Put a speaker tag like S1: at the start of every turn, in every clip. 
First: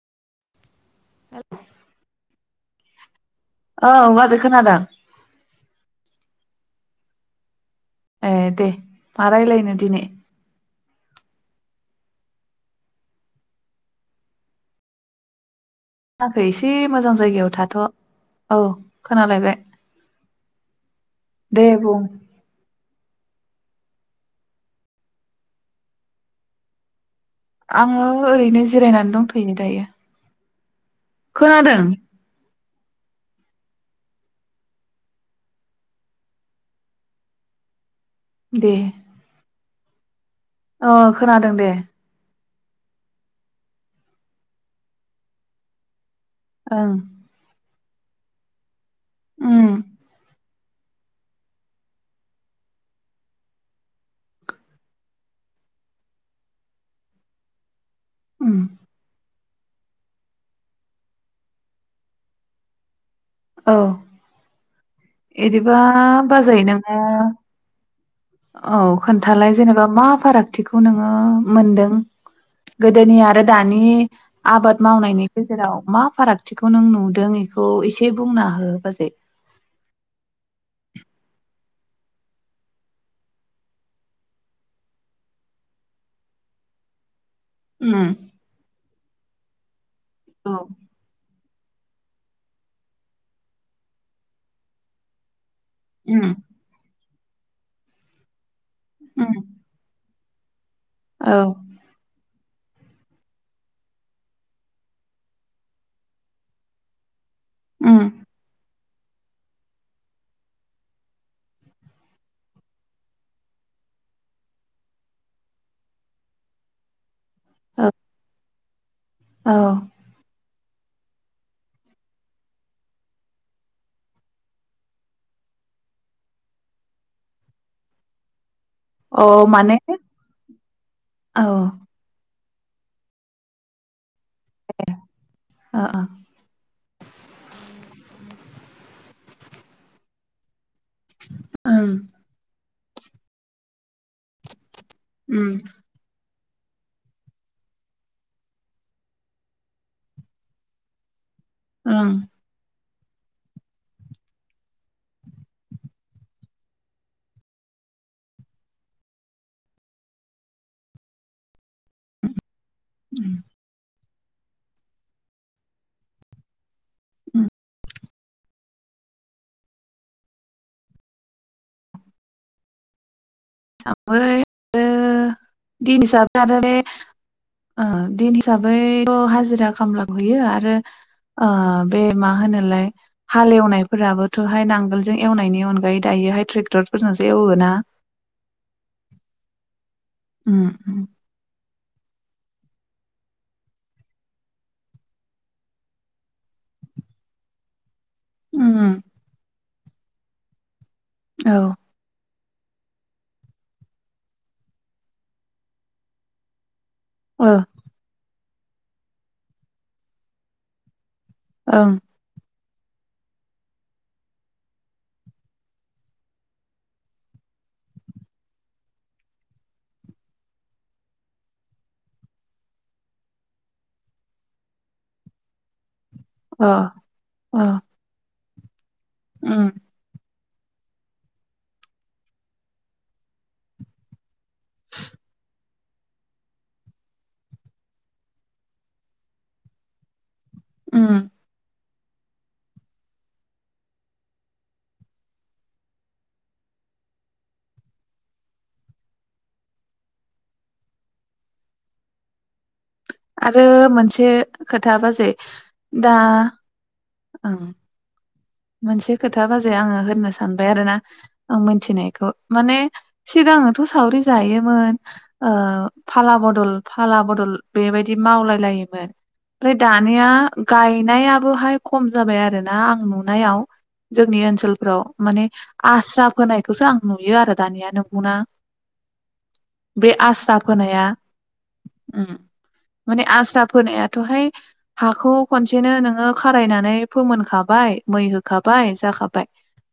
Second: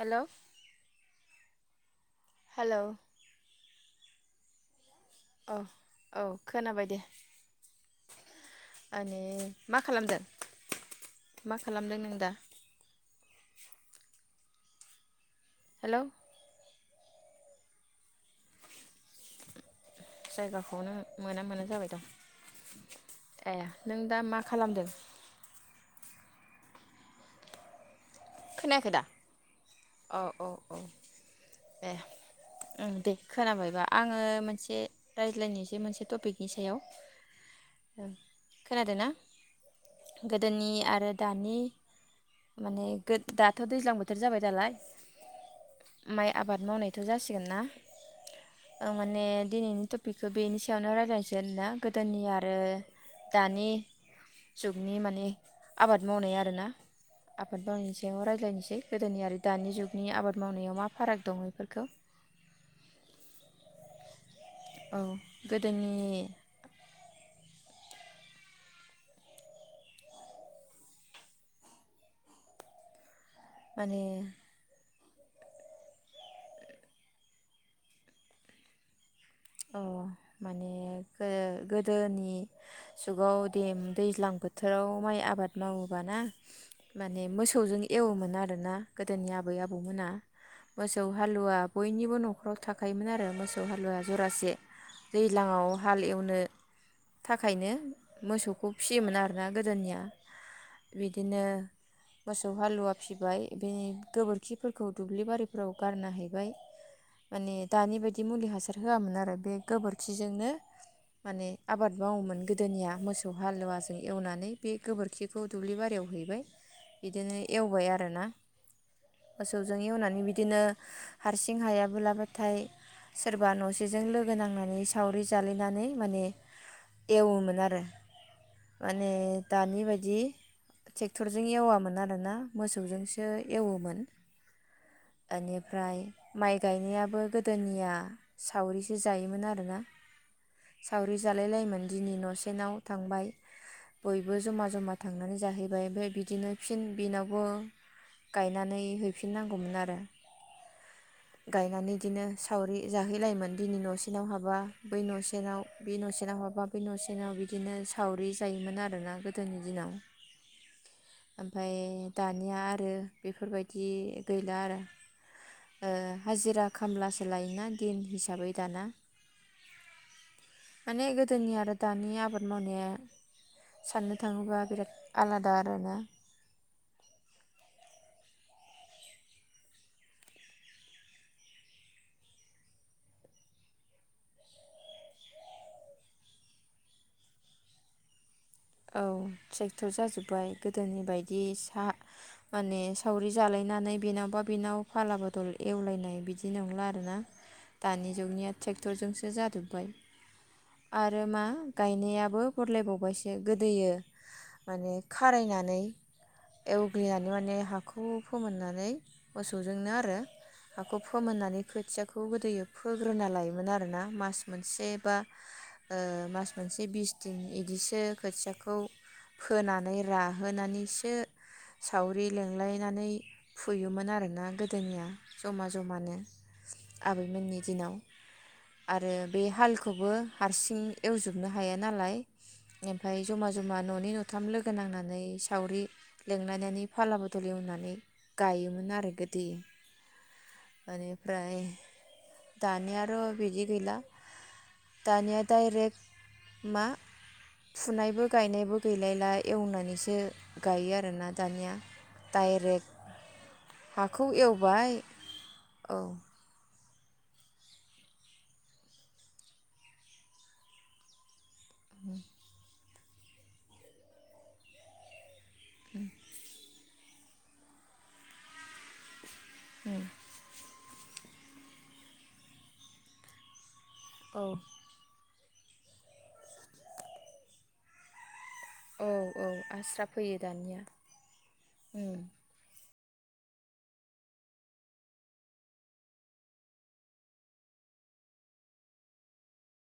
S1: Hello hello
S2: औ माबे खोनादों
S1: औ औ खोनाबाय दे
S2: ए दे
S1: माने
S2: मा
S1: मा
S2: रायलायनो दिनै
S1: खालामदों मा खालामदों नों दा हेलौ
S2: [unintelligible] एसे मोजां जायगायाव थाथ' औ खोनालायबाय
S1: जायगाखौनो मोना
S2: दे
S1: मोना जाबाय
S2: बुं
S1: दं ए नों दा मा खालामदों
S2: आङो ओरैनो
S1: खोनायाखै दा
S2: जिरायनानै दंथ'नो दायो
S1: औ औ औ
S2: खोनादों
S1: ए ओं दे खोनाबायबा आङो मोनसे रायज्लायनोसै मोनसे टपिकनि सायाव
S2: दे
S1: खोनादों ना गोदोनि
S2: अ
S1: आरो
S2: खोनादों
S1: दानि
S2: दे
S1: माने दाथ' दैज्लां बोथोर जाबाय नालाय माइ आबाद
S2: ओं
S1: मावनायथ' जासिगोन ना माने
S2: उम
S1: दिनैनि टपिकखौ बेनि सायावनो रायज्लायनोसै ना गोदोनि आरो दानि जुगनि माने आबाद मावनाय आरोना आबाद मावनायनि सायाव बेयावनो
S2: उम
S1: रायलायनोसै गोदोनि आरो दानि जुगनि आबाद मावनायाव मा फाराग दं बेफोरखौ
S2: औ
S1: औ
S2: बिदिबा
S1: गोदोनि
S2: बाजै नोङो औ खोन्थालाय जेनेबा मा फारागथिखौ नोङो मोनदों गोदोनि आरो आरो दानि
S1: माने
S2: आबाद मावनायनि गेजेराव मा फारागथिखौ नों नुदों इखौ एसे बुंना हो बाजै
S1: अ माने ओ गोदोनि जुगाव दे दैज्लां बोथोराव माइ आबाद मावोबाना मा ने मोसौजों
S2: उम
S1: एवोमोन आरोना गोदोनि आबै आबौ मोना
S2: औ
S1: मोसौ हालुवा बयनिबो न'खराव थाखायोमोन आरो मोसौ हालुवाया जरासे दैज्लाङाव हाल
S2: उम
S1: एवनो थाखायनो मोसौखौ फिसियोमोन
S2: उम
S1: आरोना गोदोनिया
S2: औ
S1: बिदिनो मोसौ हालुवा फिबाय बे गोबोरखिफोरखौ दुब्लि बारिफोराव गारना हैबाय माने दानि
S2: उम
S1: बायदि मुलि हासा र होआमोन आरो बे गोबोरखिजोंनो माने आबाद मावोमोन गोदोनिया मोसौ हालुवाजों एवनानै बे गोबोरखिखौ दुब्लि बारियाव हैबाय बिदिनो एवबाय
S2: औ
S1: आरोना
S2: औ
S1: मोसौजों एवनानै बिदिनो हारसिं हायाबो लाबाथाय सोरबा न'सेजों लोगो नांनानै सावरि जालायनानै माने एवोमोन आरो माने
S2: औ माने
S1: दानि बादि
S2: औ ओ
S1: टेक्टरजों एवामोन आरोना मोसौजोंसो एवोमोन
S2: ओ
S1: एनिफ्राय माइ गायनायाबो गोदोनिया सावरिसो जायोमोन आरोना सावरि जालायलायोन
S2: ओं
S1: दिनै न'सेनाव थांबाय बयबो जमा जमा थांनानै
S2: उम
S1: जाहैबाय ओमफाय बिदिनो फिन बिनावबो गायनानै हैफिननांगौमोन आरो [unintelligible] गायनानै
S2: ओं
S1: इदिनो सावरि जाहैलायोमोन दिनै न'सेनाव हाबा बै न'सेनाव बे न'सेनाव हाबा बे न'सेनाव बिदिनो सावरि जायोमोन आरोना गोदोनि दिनाव ओमफाय दानिया आ रो
S2: उम
S1: बेफोरबायदि गैला आरो ओ हाजिरा खामला सो लायोना दिन हि साबै दाना माने गोदोनि आरो दानि आबाद मावनाया साननो
S2: थांबाय
S1: थाङोबा बिराद आलादा
S2: [inaudible]
S1: आरोना
S2: दिन हिसाबै थ हाजिरा खामला बुयो आरो ओ बे मा होनोलाय हाल एवनायफोराबोथ'हाय नांगोलजों एवनायनि अनगायै दायोहाय ट्रेक्टरफोरजोंसो एवोना
S1: औ [unintelligible] जाजोब्बाय
S2: उम
S1: गोदोनि
S2: उम
S1: बायदि सा माने सावरि जालायनानै बेनावबा बेनाव फाला बदल एवलायनाय बिदि नंला आरोना दानि जुनिया
S2: उम
S1: ट्रेक्टरजोंसो जादों ओम आरो मा
S2: औ
S1: गायनायाबो सरलाय बावबायसो गोदोयो माने खारायनानै एवग्लिनानै
S2: ओ
S1: माने हाखौ फोमोननानै मोसौजोंनो आरो हाखौ फोमोननानै
S2: ओं
S1: खोथियाखौ गोदोयो फोग्रोना लायोमोन आरोना मास मोनसे बा ओ मास मोनसे बिस दिन बिदिसो खोथियाखौ फोनानै राहोनानैसो सावरि लेंलायनानै फुयोमोन आरोना गोदोनिया जमा जमानो।
S2: अ
S1: आबैमोननि
S2: अ
S1: दिनाव। आरो बे
S2: उम
S1: हालखौबो हारसिं एवजोबनो हाया नालाय ओमफ्राय जमा ज'मा ननै न' थाम ओंखाम लोगो नांनानै सावरि लिंलायनानै फाला बदल एवनानै गायोमोन आरो गोदो
S2: उम
S1: आरो ओमफ्राय दानिया आरो' बिदि गैला दानिया डाइरेक्ट मा फुनायबो गायनायबो गैलायला एवनानैसो गायो आरोना दानिया डाइरेक्ट
S2: आरो
S1: हाखौ
S2: मोनसे
S1: एवबाय
S2: खोथा बाजै
S1: औ
S2: दा ओं मोनसे खोथा बाजै आङो होननो सानबाय आरोना आं मोनथिनायखौ माने सिगाङावथ' सावरि जायोमोन। ओ फाला बदल फाला बदल बेबायदि मावलाय लायोमोन। ओमफ्राय दानिया गायनायाबो हाय खम जाबाय आरो ना आं नु नायाव जोंनि
S1: औ
S2: ओनसोलफ्राव माने आस्रा फोनायखौसो आं नुयो आरो दानिया नोंगौना?
S1: औ औ आस्रा फैयो दानिया
S2: फोनाया
S1: ओम
S2: उम माने आस्रा फोनायाथ'हाय हाखौ खनसेनो नोङो खारायनानै फोमोनखाबाय। मै होखाबाय जाखाबाय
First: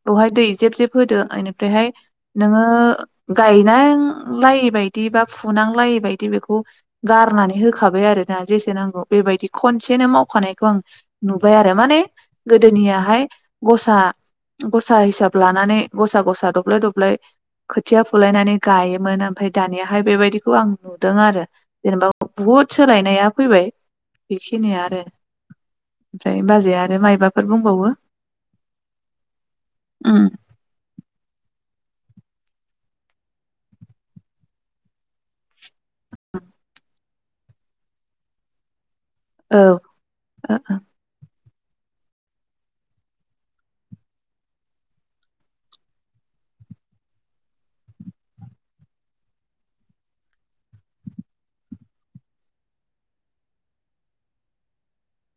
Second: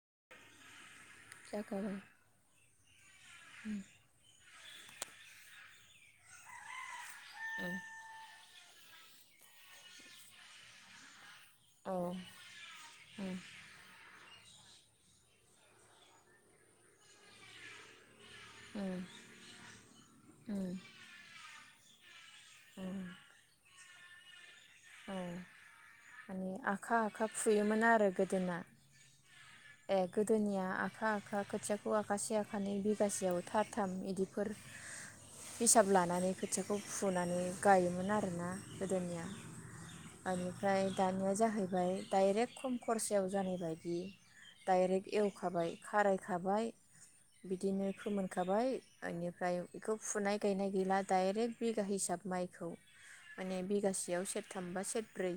S2: बेवहाय दै जेब जेब होदो एनिफ्रायहाय
S1: जाखाबाय
S2: नोङो ओ गायनां लायै बायदि बा फुनांलायै बायदि बेखौ गारनानै होखाबाय आरोना। जेसे नांगौ बेबायदि खनसेनो मावखानायखौ आं नुबाय आरो
S1: औ
S2: माने गोदोनिया ओमफाय
S1: औ
S2: गसा गसा हिसाब लानानै गसा गसा दब्लाय दब्लाय खोथिया फुलायनानै
S1: उम
S2: गायोमोन ओमफ्राय दानियाहाय बेबायदिखौ आं
S1: उम
S2: नुदों आरो। जेनेबा बुहुद सोलायनाया फैबाय बेखिनिया आरो
S1: औ
S2: ओमफ्राय
S1: माने
S2: बाजै
S1: आखा
S2: आरो
S1: आखा
S2: माइबाफोर
S1: फुयोमोन
S2: बुंबावो
S1: आरो गोदोना ए
S2: उम
S1: गोदोनिया आखा आखा खोथिया खौ आखासे आखानै बिगासेयाव थार थाम इदिफोर हिसाब लानानै खोथियाखौ फुनानै गायोमोन आरोना गोदोनिया
S2: औ ओ
S1: बेनिफ्राय दानिया जाहै बाय डाइरेक्ट खम खरसायाव जानाय बादि डाइरेक्ट एवखाबाय खारायखाबाय बिदिनो फोमोनखाबाय बेनिफ्राय बेखौ फुनाय गायनाय गैला डाइरेक्ट बिगा हिसाब माइखौ माने बिगासेयाव सेर थाम बा सेरब्रै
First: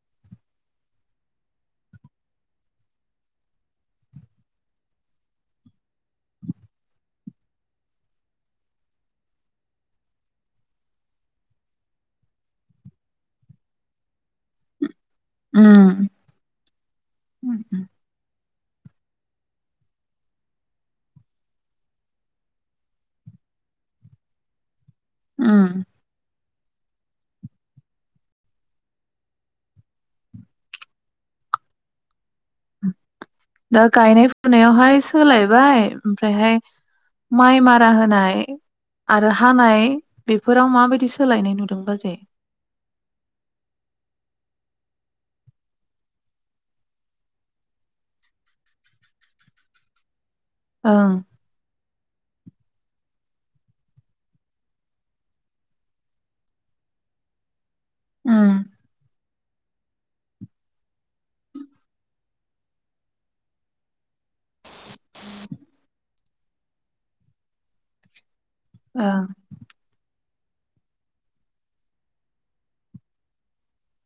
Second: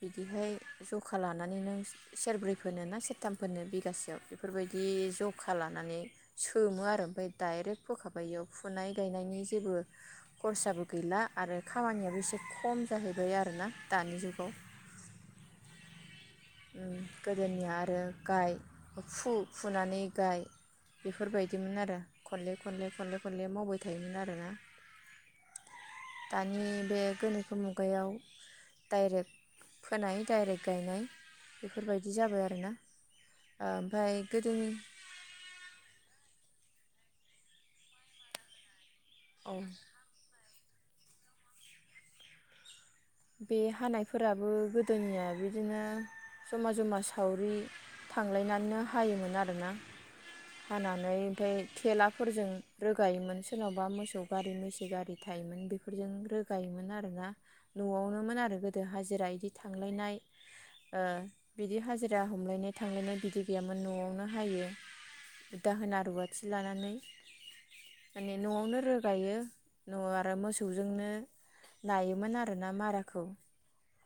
S1: बिदिहाय जखा लानानै नों सेरब्रैफोरनो ना सेरथामफोरनो बिगासेयाव बेफोरबायदि जखा लानानै सोमो आरो ओमफ्राय डाइरेक्ट फोखाबाय बेयाव फुनाय गायनायनि जेबो खरसाबो गैला आरो खामानियाबो एसे खम जाहै बाय आरोना दानि जुगाव
S2: ओम
S1: उ गोदोनिया आरो गाय फु- फुनानै गाय बेफोरबायदिमोन आरो खनले खनले खनले खनले मावबाय थायोमोन आरोना
S2: ओम
S1: दानि बे गोनोखो मुगायाव डाइरेक्ट फोनाय डाइरेक्ट गायनाय बेफोरबायदि जाबाय आरोना
S2: ओ
S1: ओमफ्राय
S2: गायनाय
S1: गोदोनि
S2: फुनायावहाय सोलायबाय ओमफ्रायहाय माइ मारा होनाय आरो
S1: औ
S2: हानाय बे फोराव माबायदि सोलायनाय नुदों बाजै
S1: बे हानायफोराबो गोदोनिया बिदिनो जमा जमा सावरि थांलायनानैनो हायोमोन आरोना
S2: ओं
S1: हानानै ओमफ्राय थेला फोरजों रोगायोमोन सोरनावबा मोसौ गारि मैसो गारि थायोमोन बेफोरजों रोगायोमोन आरोना न'आवनोमोन
S2: उम
S1: आरो गोदो हाजिरा इदि थांलायनाय ओ बिदि हाजिरा हमलायनाय थांलायनाय बिदि गैयामोन न'आवनो हायो दाहोना रुवा थि लानानै मा ने न'आवनो
S2: ओं
S1: रोगायो न' आ रो मोसौजोंनो नायोमोन आ रोना माराखौ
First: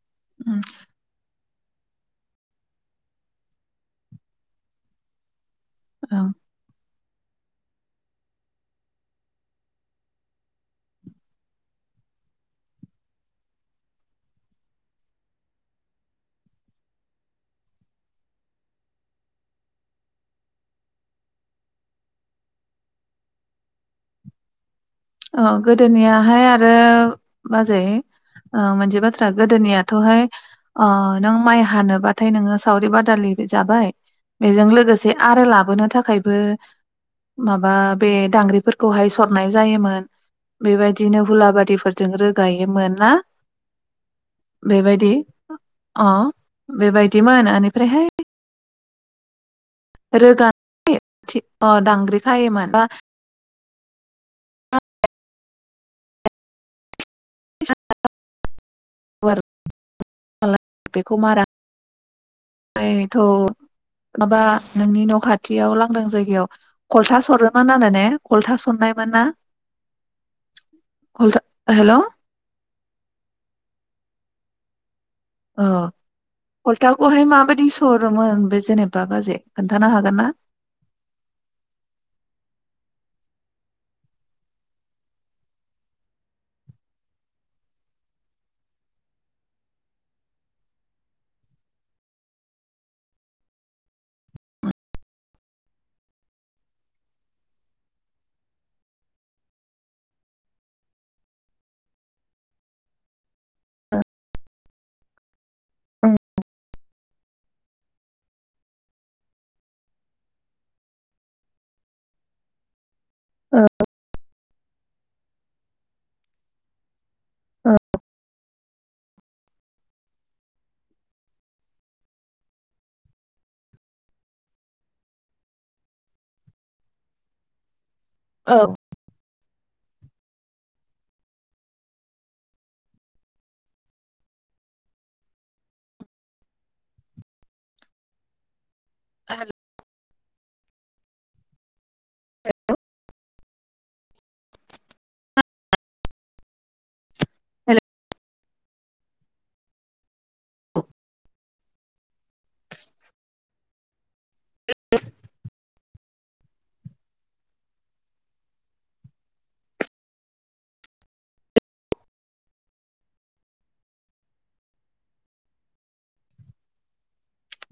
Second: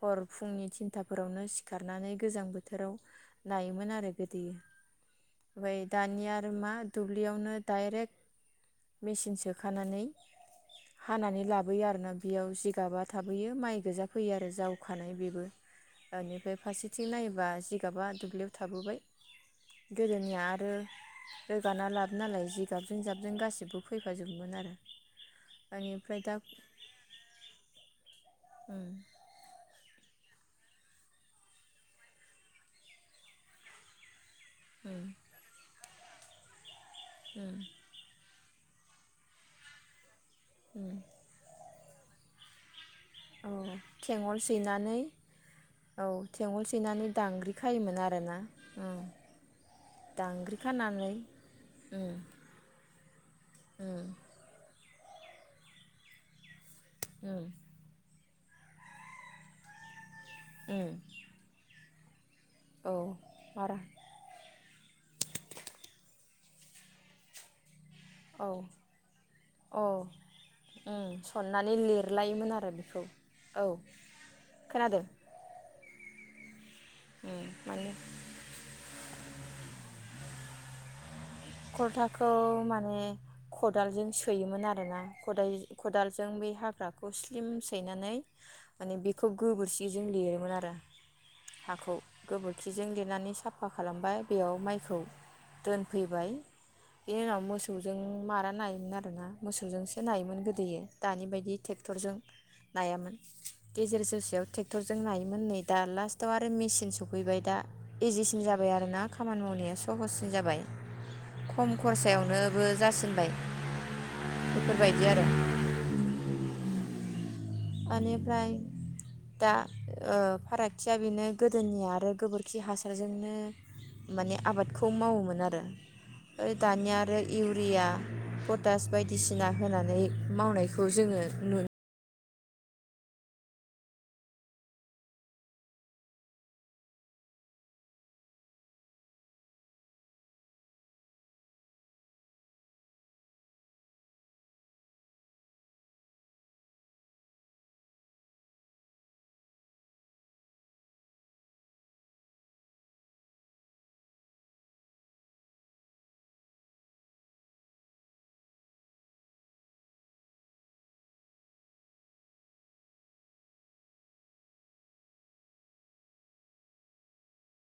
S1: हर
S2: उम
S1: फुंनि थिनथाफोरावनो सि खारनानै गोजां बोथोराव नायोमोन आरो गोदोयो ओमफाय
S2: ओं
S1: दानिया आरो मा दुब्लियावनो दाइरेक मेचिन सोखानानै हानानै लाबोयो आरोना बेयाव जिगाबा थाबोयो माइ गोजा फैयो आरो जावखानाय बेबो बेनिफ्राय फारसेथिं नायोबा जिगाबा दुब्लियाव थाबोबाय गोदोनिया आरो रोगाना लाब नालाय जिगाबजों जाबजों गासिबो फैफाजोबमोन आरो
S2: अ
S1: बेनिफ्राय
S2: गोदोनियाहाय
S1: दा
S2: आरो बाजै ओ
S1: उम
S2: मोनसे बाथ्रा गोदोनिया थ'हाय ओ नों माइ हानोबाथाय नोङो सावरि-बादालि जाबाय बेजों
S1: उम
S2: लोगोसे आरो लाबोनो था खायबो
S1: उम
S2: माबा बे दांग्रि फोरखौहाय सरनाय जायोमोन। [inaudible] बेबायदिनो हुलाबारिफोर जों रोगायोमोन। ना
S1: औ थेंगल सैनानै
S2: बेबायदि अ
S1: औ थेंगल सैनानै
S2: बेबायदिमोन
S1: दांग्रि खायोमोन आरोना उम। दांग्रि
S2: रोगानाय
S1: खानानै
S2: थि अ
S1: उम
S2: दांग्रि खायोमोन
S1: उम। उम।
S2: [unintelligible]
S1: उम
S2: [inaudible] बेखौ मारा
S1: औ
S2: [inaudible] थ'
S1: मारा
S2: माबा नोंनि न' खाथियाव लांदां जायगायाव कलथा सरोमोन [unintelligible]
S1: औ
S2: खलथा सरनायमोन ना
S1: औ उम
S2: खलथा
S1: सननानै
S2: हेल'
S1: लिरलायोमोन आरो बेखौ औ खोनादों।
S2: अ हलथाखौहाय
S1: उम
S2: माबायदि
S1: माने
S2: सरोमोन बे जेनेबा बा खोन्थानो हागोन ना?
S1: खलथाखौ माने खदालजों सोयोमोन आरोना खदाय खदालजों बै हाग्राखौ स्लिम सैनानै माने बेखौ गोबोरखिजों लिरोमोन आरो हाखौ गोबोरखिजों लिरनानै साफा खालामबाय बेयाव माइखौ दोनफैबाय। इनि उनाव मोसौजों मारा नायोमोन आरोना मोसौजोंसो नायोमोन गोदोयो दानि बायदि टेक्टरजों नायामोन गेजेर जोसेयाव टेक्टरजों नायोमोन नै दा लास्टाव आरो मेसिन सफैबाय दा इजिसिन जाबाय आरोना खामानि मावनाया सहससिन जाबाय खम खरसायावनोबो जासि नबाय बेफोरबायदि आरो ओनिफ्राय दा ओ फारागथिया बेनो गोदोनि आरो गोबोरखि हासारजोंनो माने आबादखौ मावोमोन आरो ओ दानिया आरो इउरिया
S2: औ
S1: पटास बायदिसिना होनानै मावनायखौ जोङो नु
S2: [unintelligible] [unintelligible]